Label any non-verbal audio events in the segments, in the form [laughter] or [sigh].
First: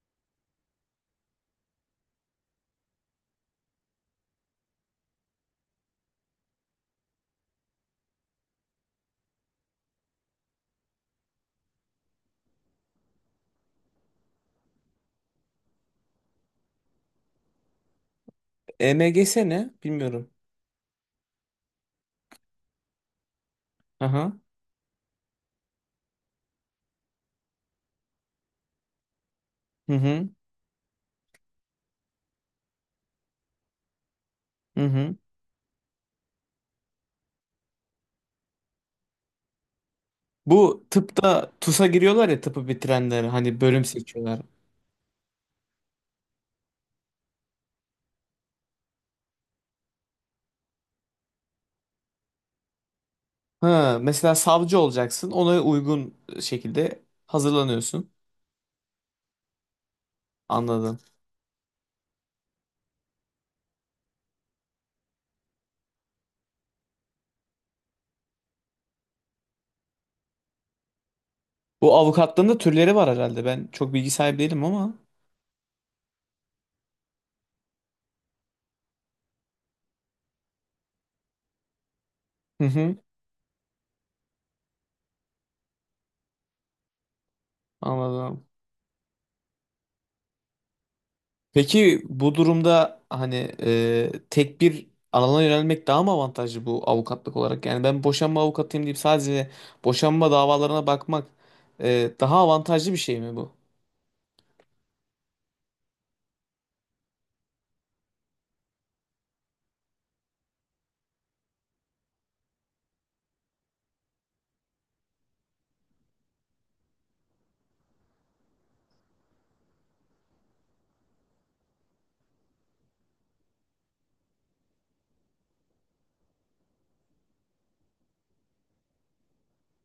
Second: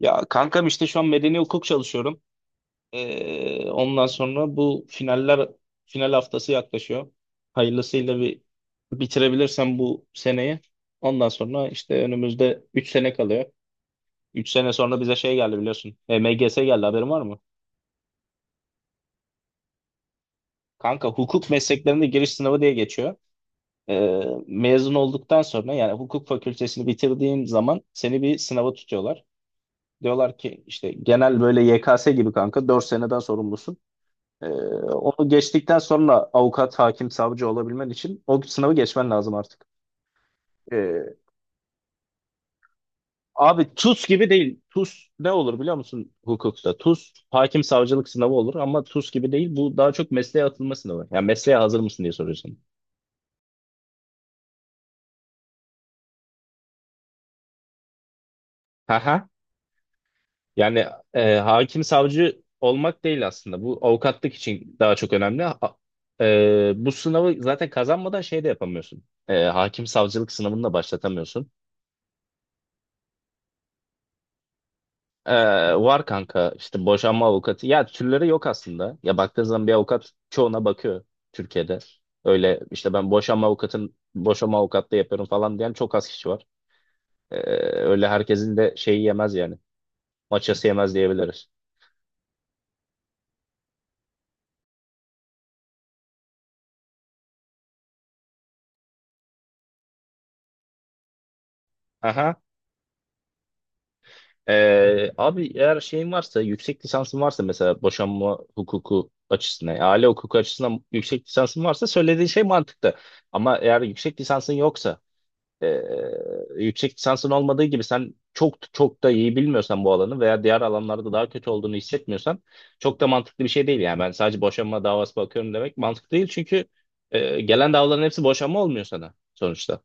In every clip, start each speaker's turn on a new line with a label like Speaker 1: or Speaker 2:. Speaker 1: Ya kankam işte şu an medeni hukuk çalışıyorum. Ondan sonra bu final haftası yaklaşıyor. Hayırlısıyla bir bitirebilirsem bu seneyi. Ondan sonra işte önümüzde 3 sene kalıyor. 3 sene sonra bize şey geldi biliyorsun. MGS geldi haberin var mı?
Speaker 2: EMGS ne? Bilmiyorum.
Speaker 1: Kanka hukuk mesleklerinde giriş sınavı diye geçiyor. Ee,
Speaker 2: Aha.
Speaker 1: mezun olduktan sonra yani hukuk fakültesini bitirdiğin zaman seni bir sınava tutuyorlar.
Speaker 2: Hı hı.
Speaker 1: Diyorlar ki işte genel böyle YKS gibi kanka 4 seneden sorumlusun. Ee,
Speaker 2: Hı hı.
Speaker 1: onu geçtikten sonra avukat, hakim, savcı olabilmen için o sınavı geçmen lazım artık.
Speaker 2: Bu
Speaker 1: Ee,
Speaker 2: tıpta TUS'a giriyorlar ya tıpı bitirenler hani
Speaker 1: abi
Speaker 2: bölüm
Speaker 1: TUS gibi
Speaker 2: seçiyorlar.
Speaker 1: değil. TUS ne olur biliyor musun hukukta? TUS hakim savcılık sınavı olur ama TUS gibi değil. Bu daha çok mesleğe atılma sınavı. Yani mesleğe hazır mısın diye soruyorsun.
Speaker 2: Ha, mesela savcı olacaksın. Ona uygun şekilde hazırlanıyorsun.
Speaker 1: Haha. Yani
Speaker 2: Anladım.
Speaker 1: hakim savcı olmak değil aslında. Bu avukatlık için daha çok önemli. Bu sınavı zaten kazanmadan şey de yapamıyorsun. Hakim savcılık sınavını da başlatamıyorsun.
Speaker 2: Bu avukatlığın da türleri var herhalde. Ben çok bilgi sahibi değilim ama.
Speaker 1: Ee, var kanka işte boşanma avukatı. Ya türleri yok aslında. Ya baktığın zaman bir avukat çoğuna bakıyor Türkiye'de. Öyle
Speaker 2: Hı
Speaker 1: işte
Speaker 2: hı.
Speaker 1: ben boşanma avukatlığı yapıyorum falan diyen çok az kişi var. Ee, öyle
Speaker 2: Anladım.
Speaker 1: herkesin de şeyi yemez yani. Maçası yemez diyebiliriz.
Speaker 2: Peki bu durumda hani tek bir alana yönelmek daha mı avantajlı bu avukatlık olarak? Yani ben boşanma avukatıyım deyip sadece boşanma davalarına bakmak
Speaker 1: Aha.
Speaker 2: daha avantajlı bir şey mi bu?
Speaker 1: Abi eğer şeyin varsa, yüksek lisansın varsa mesela boşanma hukuku açısından, yani aile hukuku açısından yüksek lisansın varsa söylediğin şey mantıklı. Ama eğer yüksek lisansın yoksa, ee, yüksek lisansın olmadığı gibi sen çok çok da iyi bilmiyorsan bu alanı veya diğer alanlarda daha kötü olduğunu hissetmiyorsan çok da mantıklı bir şey değil. Yani ben sadece boşanma davası bakıyorum demek mantıklı değil çünkü gelen davaların hepsi boşanma olmuyor sana sonuçta.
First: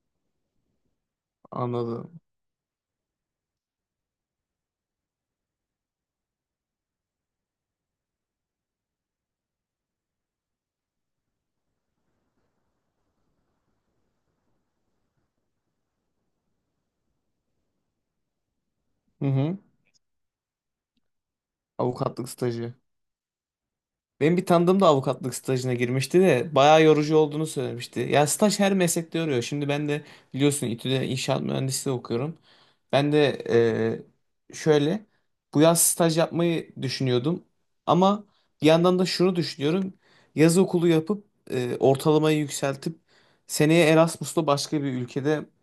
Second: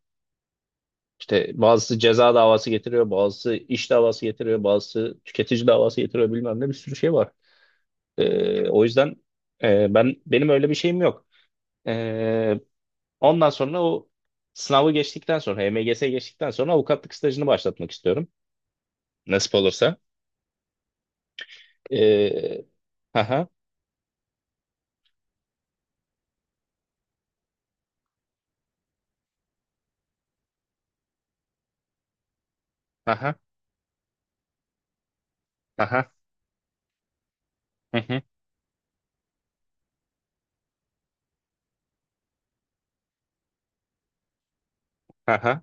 Speaker 1: İşte bazısı
Speaker 2: Anladım.
Speaker 1: ceza davası getiriyor, bazısı iş davası getiriyor, bazısı tüketici davası getiriyor bilmem ne bir sürü şey var. O yüzden benim öyle bir şeyim yok. Ee, ondan sonra o sınavı geçtikten sonra, HMGS geçtikten sonra avukatlık stajını başlatmak istiyorum.
Speaker 2: Hı
Speaker 1: Nasip
Speaker 2: hı.
Speaker 1: olursa.
Speaker 2: Avukatlık
Speaker 1: Ee,
Speaker 2: stajı.
Speaker 1: haha,
Speaker 2: Benim bir tanıdığım da avukatlık stajına girmişti de bayağı yorucu olduğunu söylemişti. Ya staj her meslekte yoruyor. Şimdi ben de biliyorsun İTÜ'de inşaat mühendisliği okuyorum. Ben
Speaker 1: haha,
Speaker 2: de şöyle bu yaz
Speaker 1: haha,
Speaker 2: staj yapmayı düşünüyordum.
Speaker 1: hı hı,
Speaker 2: Ama bir yandan da şunu düşünüyorum. Yaz okulu yapıp ortalamayı yükseltip seneye Erasmus'la başka bir ülkede
Speaker 1: haha,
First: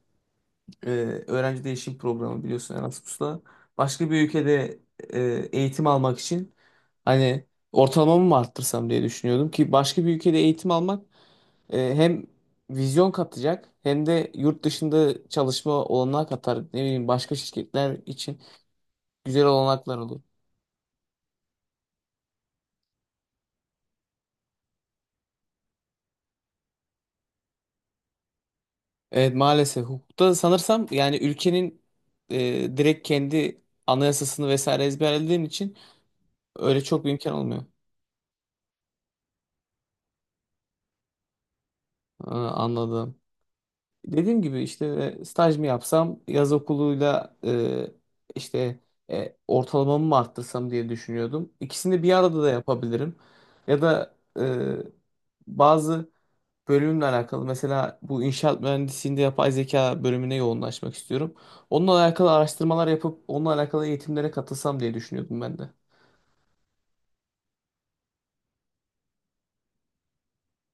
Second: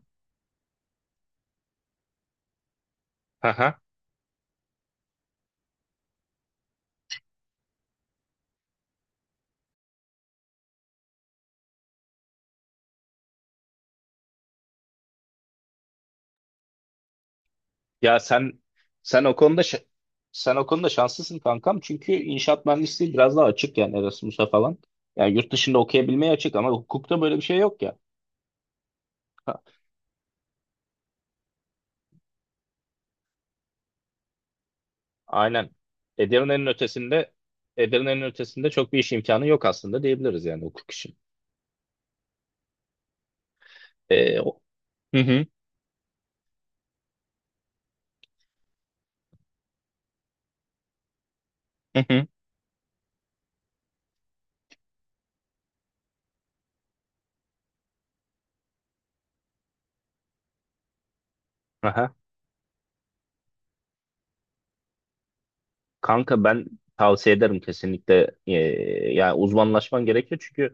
Speaker 2: e, öğrenci değişim programı biliyorsun Erasmus'la.
Speaker 1: haha.
Speaker 2: Başka bir ülkede e, eğitim almak için hani ortalamamı mı arttırsam diye düşünüyordum ki başka bir ülkede eğitim almak hem vizyon katacak hem de yurt dışında çalışma olanağı katar. Ne bileyim başka şirketler
Speaker 1: Ya
Speaker 2: için
Speaker 1: sen o
Speaker 2: güzel
Speaker 1: konuda şa-
Speaker 2: olanaklar olur.
Speaker 1: sen o konuda şanslısın kankam. Çünkü inşaat mühendisliği biraz daha açık yani Erasmus'a falan. Yani yurt dışında okuyabilmeye açık ama hukukta böyle bir şey yok ya. [laughs]
Speaker 2: Evet, maalesef hukukta sanırsam yani ülkenin direkt kendi anayasasını vesaire ezberlediğin
Speaker 1: Aynen.
Speaker 2: için
Speaker 1: Edirne'nin
Speaker 2: öyle çok bir
Speaker 1: ötesinde
Speaker 2: imkan olmuyor.
Speaker 1: Edirne'nin ötesinde çok bir iş imkanı yok aslında diyebiliriz yani hukuk için.
Speaker 2: Ha, anladım.
Speaker 1: Ee,
Speaker 2: Dediğim
Speaker 1: o-
Speaker 2: gibi işte
Speaker 1: Hı hı,
Speaker 2: staj mı yapsam, yaz okuluyla işte ortalamamı mı arttırsam diye düşünüyordum. İkisini
Speaker 1: hı
Speaker 2: bir
Speaker 1: hı.
Speaker 2: arada da yapabilirim. Ya da e, bazı bölümle alakalı mesela bu inşaat mühendisliğinde yapay zeka bölümüne yoğunlaşmak istiyorum. Onunla
Speaker 1: Aha.
Speaker 2: alakalı araştırmalar yapıp onunla alakalı eğitimlere katılsam diye düşünüyordum ben de.
Speaker 1: Kanka ben tavsiye ederim kesinlikle yani uzmanlaşman gerekiyor çünkü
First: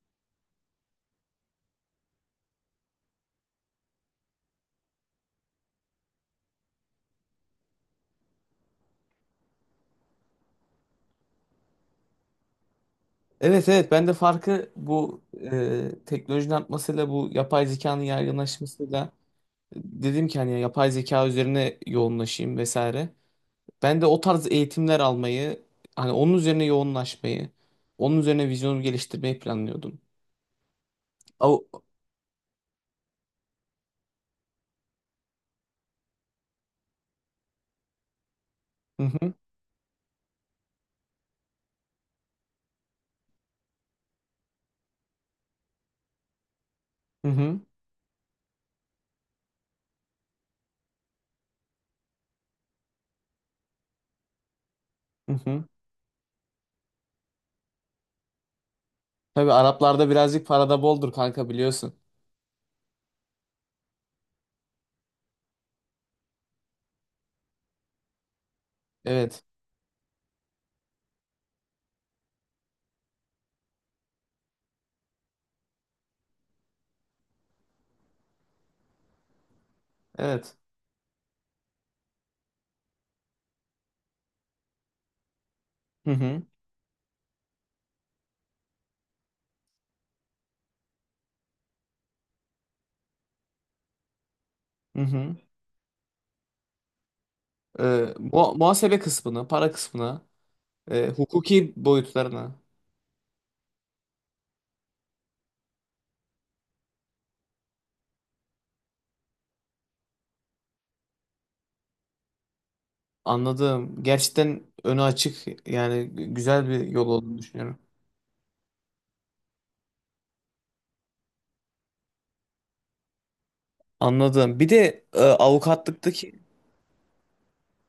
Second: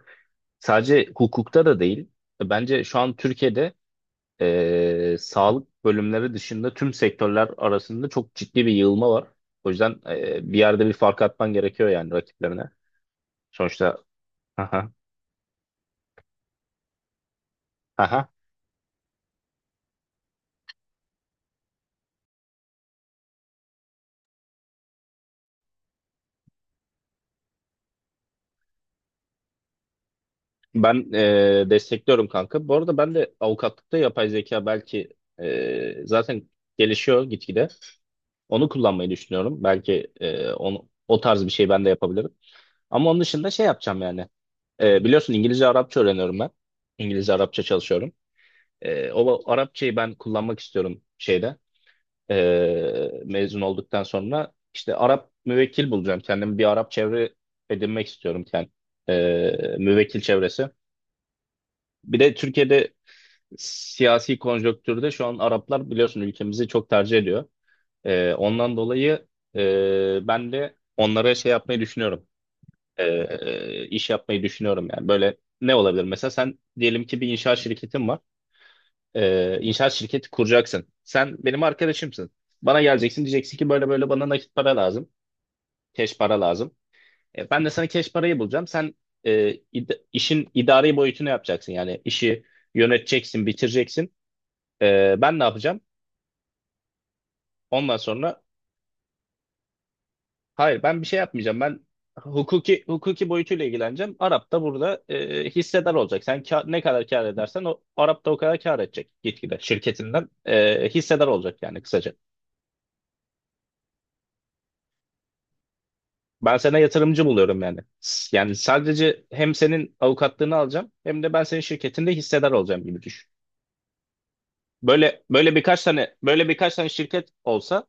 Speaker 1: sadece hukukta da değil. Bence şu an Türkiye'de sağlık bölümleri dışında tüm sektörler arasında çok ciddi bir yığılma var. O yüzden bir yerde bir fark atman gerekiyor yani rakiplerine.
Speaker 2: Evet, evet,
Speaker 1: Sonuçta,
Speaker 2: ben de farkı
Speaker 1: aha,
Speaker 2: bu teknolojinin artmasıyla bu yapay zekanın
Speaker 1: aha.
Speaker 2: yaygınlaşmasıyla dedim ki hani yapay zeka üzerine yoğunlaşayım vesaire. Ben de o tarz eğitimler almayı, hani onun üzerine yoğunlaşmayı, onun üzerine vizyonumu geliştirmeyi planlıyordum.
Speaker 1: Ben
Speaker 2: Av-
Speaker 1: destekliyorum kanka. Bu arada ben de avukatlıkta yapay zeka belki zaten gelişiyor gitgide. Onu
Speaker 2: Hı
Speaker 1: kullanmayı
Speaker 2: hı,
Speaker 1: düşünüyorum. Belki onu, o tarz bir şey ben de yapabilirim. Ama onun dışında şey yapacağım yani. Biliyorsun İngilizce Arapça öğreniyorum ben.
Speaker 2: hı
Speaker 1: İngilizce
Speaker 2: hı,
Speaker 1: Arapça çalışıyorum. O Arapçayı ben kullanmak istiyorum şeyde mezun olduktan sonra işte Arap
Speaker 2: hı hı.
Speaker 1: müvekkil bulacağım kendimi bir Arap çevre edinmek istiyorum kendim.
Speaker 2: Tabii
Speaker 1: E,
Speaker 2: Araplarda
Speaker 1: müvekkil
Speaker 2: birazcık
Speaker 1: çevresi.
Speaker 2: parada boldur kanka biliyorsun.
Speaker 1: Bir de Türkiye'de siyasi konjonktürde şu an Araplar biliyorsun ülkemizi çok tercih ediyor. Ondan dolayı
Speaker 2: Evet,
Speaker 1: ben de onlara şey yapmayı düşünüyorum. E, iş yapmayı düşünüyorum yani böyle ne olabilir mesela sen diyelim ki bir inşaat şirketin var. E, inşaat şirketi
Speaker 2: evet.
Speaker 1: kuracaksın. Sen benim arkadaşımsın. Bana geleceksin diyeceksin ki böyle böyle bana nakit para lazım.
Speaker 2: Hı
Speaker 1: Cash para
Speaker 2: hı,
Speaker 1: lazım. Ben de sana cash parayı bulacağım. Sen işin idari boyutunu yapacaksın. Yani işi yöneteceksin, bitireceksin.
Speaker 2: hı
Speaker 1: E,
Speaker 2: hı.
Speaker 1: ben ne yapacağım? Ondan sonra
Speaker 2: Muhasebe kısmına, para kısmına,
Speaker 1: hayır ben bir şey yapmayacağım.
Speaker 2: hukuki
Speaker 1: Ben
Speaker 2: boyutlarına.
Speaker 1: hukuki hukuki boyutuyla ilgileneceğim. Arap da burada hissedar olacak. Sen ne kadar kâr edersen o Arap da o kadar kâr edecek gitgide şirketinden hissedar olacak yani kısaca.
Speaker 2: Anladım. Gerçekten önü açık yani
Speaker 1: Ben
Speaker 2: güzel
Speaker 1: sana
Speaker 2: bir yol
Speaker 1: yatırımcı
Speaker 2: olduğunu
Speaker 1: buluyorum
Speaker 2: düşünüyorum.
Speaker 1: yani. Yani sadece hem senin avukatlığını alacağım hem de ben senin şirketinde hissedar olacağım gibi düşün.
Speaker 2: Anladım. Bir de
Speaker 1: Böyle böyle
Speaker 2: avukatlıktaki.
Speaker 1: birkaç tane şirket olsa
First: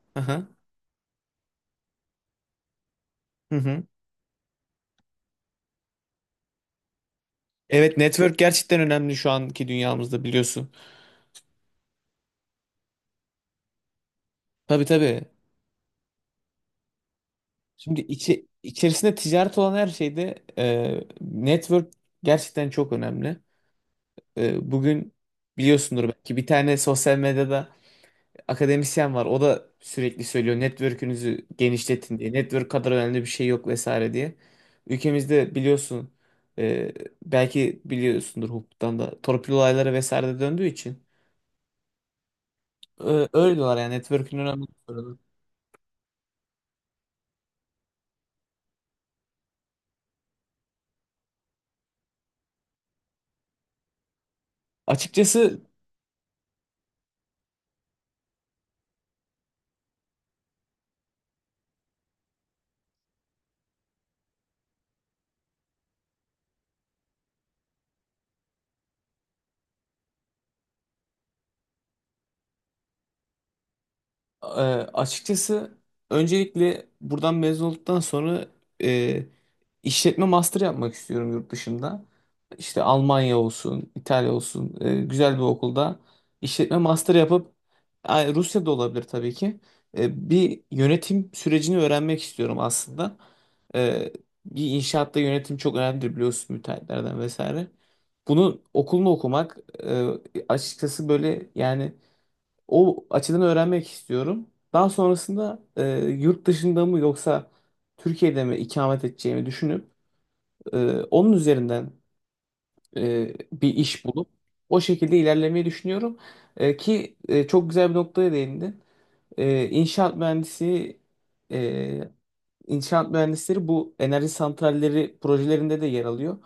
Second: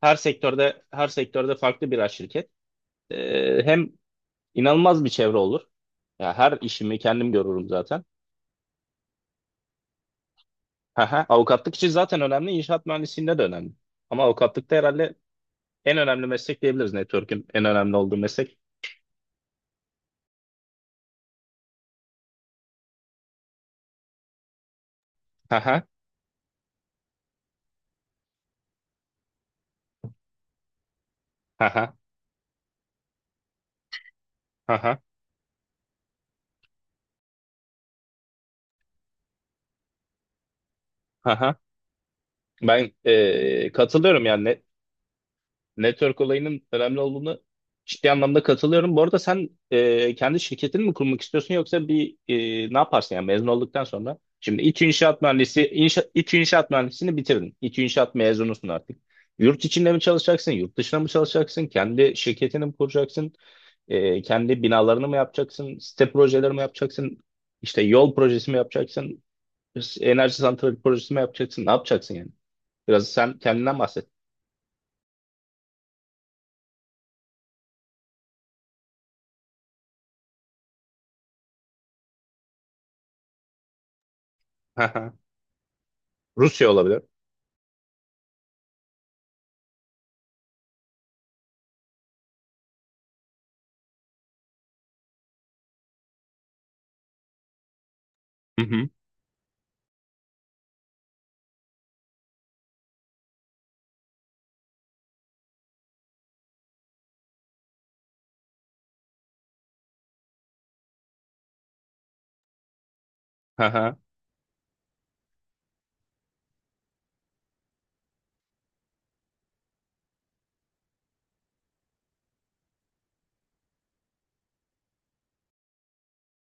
Speaker 1: her
Speaker 2: Aha.
Speaker 1: sektörde her sektörde farklı birer şirket.
Speaker 2: Hı
Speaker 1: Ee,
Speaker 2: hı.
Speaker 1: hem inanılmaz bir çevre olur. Ya her işimi kendim görürüm
Speaker 2: Evet,
Speaker 1: zaten.
Speaker 2: network gerçekten önemli şu anki dünyamızda biliyorsun.
Speaker 1: Haha, avukatlık için zaten önemli, inşaat mühendisliğinde de önemli. Ama avukatlıkta
Speaker 2: Tabii,
Speaker 1: herhalde
Speaker 2: tabii.
Speaker 1: en önemli meslek diyebiliriz. Network'ün en önemli
Speaker 2: Şimdi
Speaker 1: olduğu meslek.
Speaker 2: içerisinde ticaret olan her şeyde network gerçekten çok önemli. Bugün
Speaker 1: Haha,
Speaker 2: biliyorsundur belki bir tane sosyal medyada akademisyen var. O da sürekli söylüyor network'ünüzü
Speaker 1: haha,
Speaker 2: genişletin diye. Network kadar önemli bir şey yok vesaire diye.
Speaker 1: haha,
Speaker 2: Ülkemizde biliyorsun e, belki biliyorsundur hukuktan da torpil olayları vesaire de döndüğü için.
Speaker 1: haha. Ben
Speaker 2: Öyle diyorlar yani
Speaker 1: katılıyorum
Speaker 2: network'ün
Speaker 1: yani.
Speaker 2: önemli.
Speaker 1: Network olayının önemli olduğunu ciddi anlamda katılıyorum. Bu arada sen kendi şirketini mi kurmak istiyorsun yoksa bir ne yaparsın yani mezun olduktan sonra? Şimdi
Speaker 2: Açıkçası
Speaker 1: İTÜ İnşaat Mühendisliğini bitirdin. İTÜ İnşaat mezunusun artık. Yurt içinde mi çalışacaksın, yurt dışında mı çalışacaksın, kendi şirketini mi kuracaksın, kendi binalarını mı yapacaksın, site projeleri mi yapacaksın, İşte yol projesi mi yapacaksın, enerji santrali projesi mi yapacaksın, ne yapacaksın yani? Biraz sen kendinden bahset.
Speaker 2: e, Açıkçası öncelikle buradan mezun olduktan sonra e, işletme master yapmak istiyorum yurt dışında. İşte Almanya olsun, İtalya olsun
Speaker 1: [laughs]
Speaker 2: güzel bir okulda
Speaker 1: Rusya
Speaker 2: işletme
Speaker 1: olabilir.
Speaker 2: master yapıp ay, Rusya'da olabilir tabii ki. Bir yönetim sürecini öğrenmek istiyorum aslında. E, Bir inşaatta yönetim çok önemlidir biliyorsun müteahhitlerden vesaire. Bunu
Speaker 1: Hı hı.
Speaker 2: okulunu okumak e, açıkçası böyle yani. O açıdan öğrenmek istiyorum. Daha sonrasında yurt dışında mı yoksa Türkiye'de mi ikamet edeceğimi düşünüp onun üzerinden
Speaker 1: Hı
Speaker 2: bir
Speaker 1: hı,
Speaker 2: iş bulup o şekilde ilerlemeyi düşünüyorum. Çok güzel bir noktaya değindin. E, inşaat mühendisi e, İnşaat mühendisleri bu enerji santralleri projelerinde de yer alıyor.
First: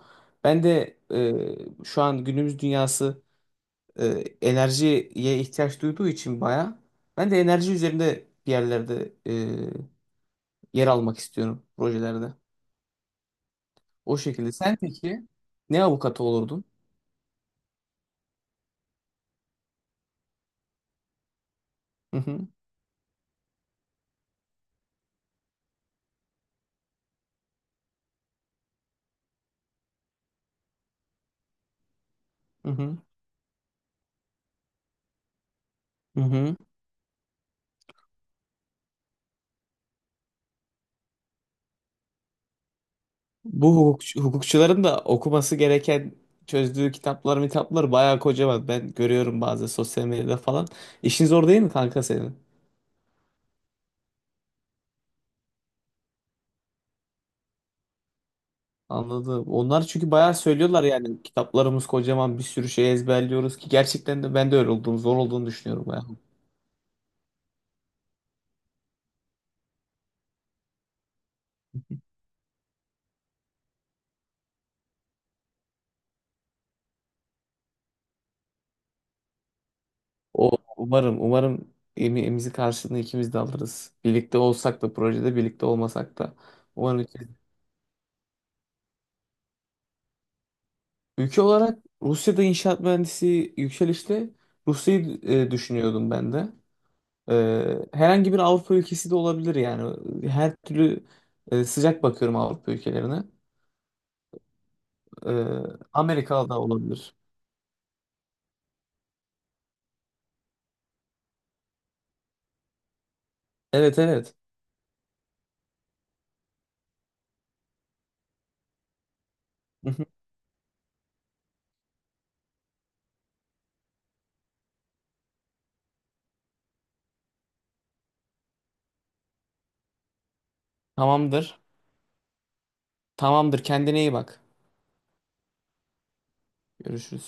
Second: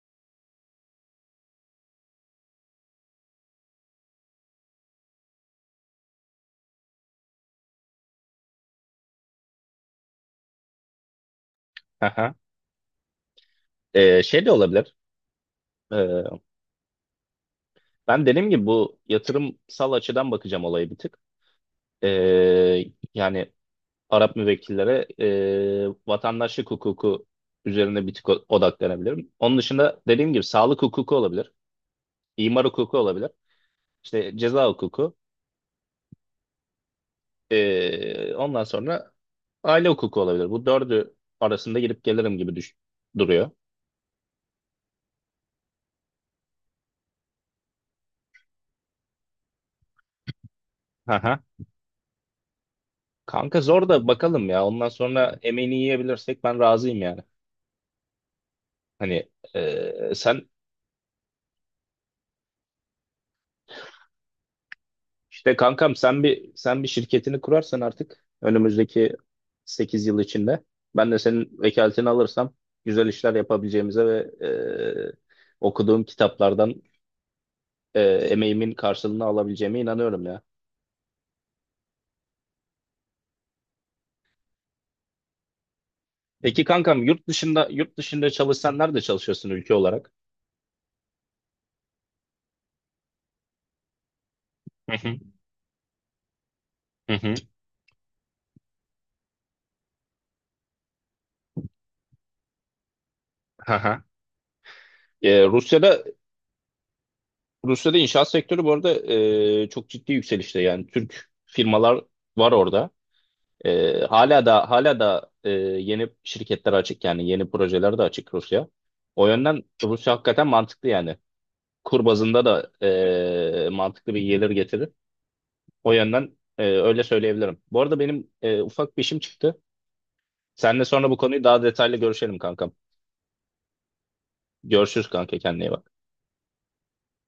Speaker 2: Ben de şu an günümüz dünyası e, enerjiye ihtiyaç duyduğu için baya ben de enerji üzerinde bir yerlerde yer almak istiyorum
Speaker 1: hı hı.
Speaker 2: projelerde. O
Speaker 1: Şey de
Speaker 2: şekilde. Sen
Speaker 1: olabilir.
Speaker 2: peki ne
Speaker 1: Ee,
Speaker 2: avukatı olurdun?
Speaker 1: ben dediğim gibi bu yatırımsal açıdan bakacağım olayı bir tık.
Speaker 2: Hı hı,
Speaker 1: Ee, yani Arap müvekkillere vatandaşlık hukuku üzerine bir tık odaklanabilirim. Onun dışında dediğim gibi sağlık hukuku olabilir, imar
Speaker 2: hı
Speaker 1: hukuku
Speaker 2: hı,
Speaker 1: olabilir, işte ceza hukuku.
Speaker 2: hı hı.
Speaker 1: Ondan sonra aile hukuku olabilir. Bu dördü arasında gidip gelirim gibi duruyor.
Speaker 2: Hukukçuların da okuması gereken çözdüğü kitaplar mitaplar bayağı kocaman. Ben görüyorum bazı sosyal medyada falan.
Speaker 1: Hı
Speaker 2: İşin
Speaker 1: hı.
Speaker 2: zor değil mi kanka senin?
Speaker 1: Kanka zor da bakalım ya. Ondan sonra emeğini yiyebilirsek ben razıyım yani. Hani
Speaker 2: Anladım. Onlar çünkü
Speaker 1: e,
Speaker 2: bayağı
Speaker 1: sen
Speaker 2: söylüyorlar yani kitaplarımız kocaman, bir sürü şey ezberliyoruz ki gerçekten de ben de öyle olduğunu, zor olduğunu
Speaker 1: işte
Speaker 2: düşünüyorum.
Speaker 1: kankam sen bir şirketini kurarsan artık önümüzdeki 8 yıl içinde ben de senin vekaletini alırsam güzel işler yapabileceğimize ve e, okuduğum kitaplardan emeğimin karşılığını alabileceğime inanıyorum ya.
Speaker 2: O umarım, umarım emeğimizi karşılığını ikimiz de alırız. Birlikte olsak da projede birlikte olmasak da
Speaker 1: Peki
Speaker 2: umarım
Speaker 1: kankam yurt dışında yurt dışında çalışsan nerede çalışıyorsun ülke olarak?
Speaker 2: ülke olarak Rusya'da inşaat mühendisi yükselişte,
Speaker 1: Hı hı,
Speaker 2: Rusya'yı düşünüyordum ben de.
Speaker 1: hı hı,
Speaker 2: Herhangi bir Avrupa ülkesi de olabilir yani. Her türlü sıcak bakıyorum Avrupa ülkelerine.
Speaker 1: hı hı.
Speaker 2: E,
Speaker 1: E, Rusya'da
Speaker 2: Amerika da olabilir.
Speaker 1: Rusya'da inşaat sektörü bu arada çok ciddi yükselişte yani Türk firmalar var orada. Ee,
Speaker 2: Evet, evet.
Speaker 1: hala da hala da yeni şirketler açık yani yeni projeler de açık Rusya. O yönden
Speaker 2: Hı hı.
Speaker 1: Rusya hakikaten mantıklı yani. Kur bazında da mantıklı bir gelir getirir. O yönden öyle söyleyebilirim. Bu arada benim ufak bir işim çıktı. Seninle sonra bu konuyu
Speaker 2: Tamamdır.
Speaker 1: daha detaylı görüşelim kankam.
Speaker 2: Tamamdır. Kendine iyi bak.
Speaker 1: Görüşürüz kanka kendine iyi bak.
Speaker 2: Görüşürüz.